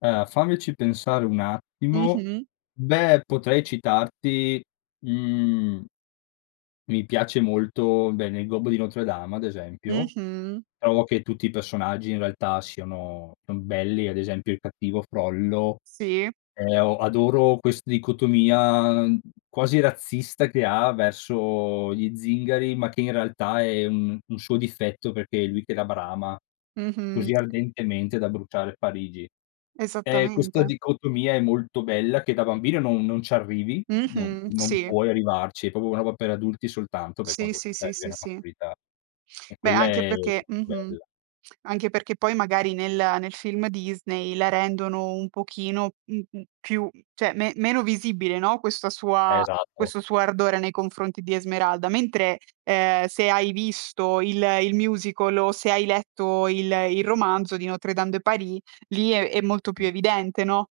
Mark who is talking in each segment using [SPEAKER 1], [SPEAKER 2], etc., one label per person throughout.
[SPEAKER 1] Eh, fammici pensare un attimo.
[SPEAKER 2] Mh-mh.
[SPEAKER 1] Beh potrei citarti, mhmm Mi piace molto, beh nel gobbo di Notre-Dame ad esempio,
[SPEAKER 2] Mh-mh.
[SPEAKER 1] trovo che tutti i personaggi in realtà siano son belli, ad esempio il cattivo Frollo.
[SPEAKER 2] Sì.
[SPEAKER 1] E o adoro quest dicotomia, mhmm, quasi razzista che ha verso gli zingari, ma che in realtà è, mhmm, un suo difetto perché è lui che la brama
[SPEAKER 2] Mh-mh.
[SPEAKER 1] così ardentemente da bruciare Parigi. E questa
[SPEAKER 2] Esattamente.
[SPEAKER 1] dicotomia è molto bella che da bambino non non ci arrivi, non
[SPEAKER 2] Mh-mh.
[SPEAKER 1] non
[SPEAKER 2] Sì.
[SPEAKER 1] puoi arrivarci, è proprio una roba per adulti soltanto per
[SPEAKER 2] Sì,
[SPEAKER 1] quando
[SPEAKER 2] sì,
[SPEAKER 1] comunque
[SPEAKER 2] sì,
[SPEAKER 1] arrivi
[SPEAKER 2] sì,
[SPEAKER 1] alla
[SPEAKER 2] sì.
[SPEAKER 1] maturità. E
[SPEAKER 2] Beh,
[SPEAKER 1] quella
[SPEAKER 2] anche
[SPEAKER 1] è
[SPEAKER 2] perché
[SPEAKER 1] molto
[SPEAKER 2] Mh-mh.
[SPEAKER 1] bella.
[SPEAKER 2] Anche perché, poi, magari nel nel film Disney la rendono un pochino, m mhmm, più mhmm, cioè me meno visibile, no, questa sua
[SPEAKER 1] Esatto.
[SPEAKER 2] questo suo ardore nei confronti di Esmeralda, mentre, uhm, se hai visto il il musical o se hai letto il il romanzo di Notre-Dame de Paris lì è è molto più
[SPEAKER 1] Mh.
[SPEAKER 2] evidente, no?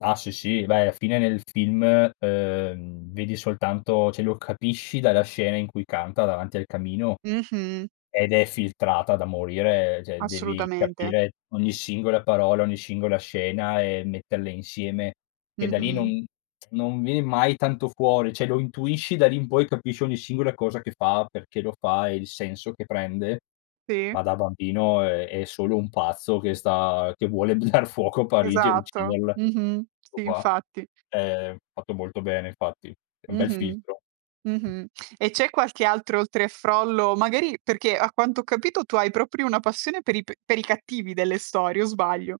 [SPEAKER 1] Ah, sì, sì. Beh, alla fine nel film, uhm, vedi soltanto cioè lo capisci dalla scena in cui canta davanti al camino,
[SPEAKER 2] Mh-mh.
[SPEAKER 1] ed è filtrata da morire, cioè devi
[SPEAKER 2] Assolutamente.
[SPEAKER 1] capire ogni singola parola, ogni singola scena, e metterle insieme che da lì
[SPEAKER 2] Mh-mh.
[SPEAKER 1] non non viene mai tanto fuori, cioè, lo intuisci, da lì in poi capisci ogni singola cosa che fa, perché lo fa, e il senso che prende,
[SPEAKER 2] Sì.
[SPEAKER 1] ma da bambino è è solo un pazzo che sta che vuole dar fuoco a Parigi e
[SPEAKER 2] Esatto.
[SPEAKER 1] ucciderla,
[SPEAKER 2] Mh-mh.
[SPEAKER 1] tutto
[SPEAKER 2] Sì
[SPEAKER 1] qua.
[SPEAKER 2] infatti.
[SPEAKER 1] Ehm, è fatto molto bene infatti, è un bel
[SPEAKER 2] Mh-mh.
[SPEAKER 1] filtro.
[SPEAKER 2] Mh-mh. E c'è qualche altro oltre a Frollo magari perché a quanto ho capito tu hai proprio una passione per i p per i cattivi delle storie o sbaglio?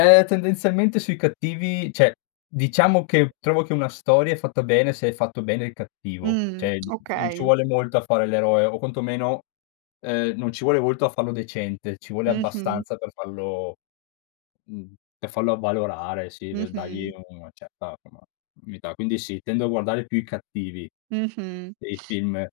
[SPEAKER 1] Ehm, tendenzialmente sui cattivi cioè, diciamo, che trovo che una storia è fatta bene se è fatto bene il cattivo.
[SPEAKER 2] Mh.
[SPEAKER 1] Cioè, mhmm, f non ci
[SPEAKER 2] Okay.
[SPEAKER 1] vuole molto a fare l'eroe, o quantomeno, uhm, non ci vuole molto a fallo decente, ci vuole
[SPEAKER 2] Mh-mh.
[SPEAKER 1] abbastanza per fallo mhmm, per farlo avvalorare, sì, v dagli
[SPEAKER 2] Mh-mh.
[SPEAKER 1] una certa, insomma, unità. Quindi, sì, tendo a guardare più i cattivi
[SPEAKER 2] Mh-mh.
[SPEAKER 1] nei film.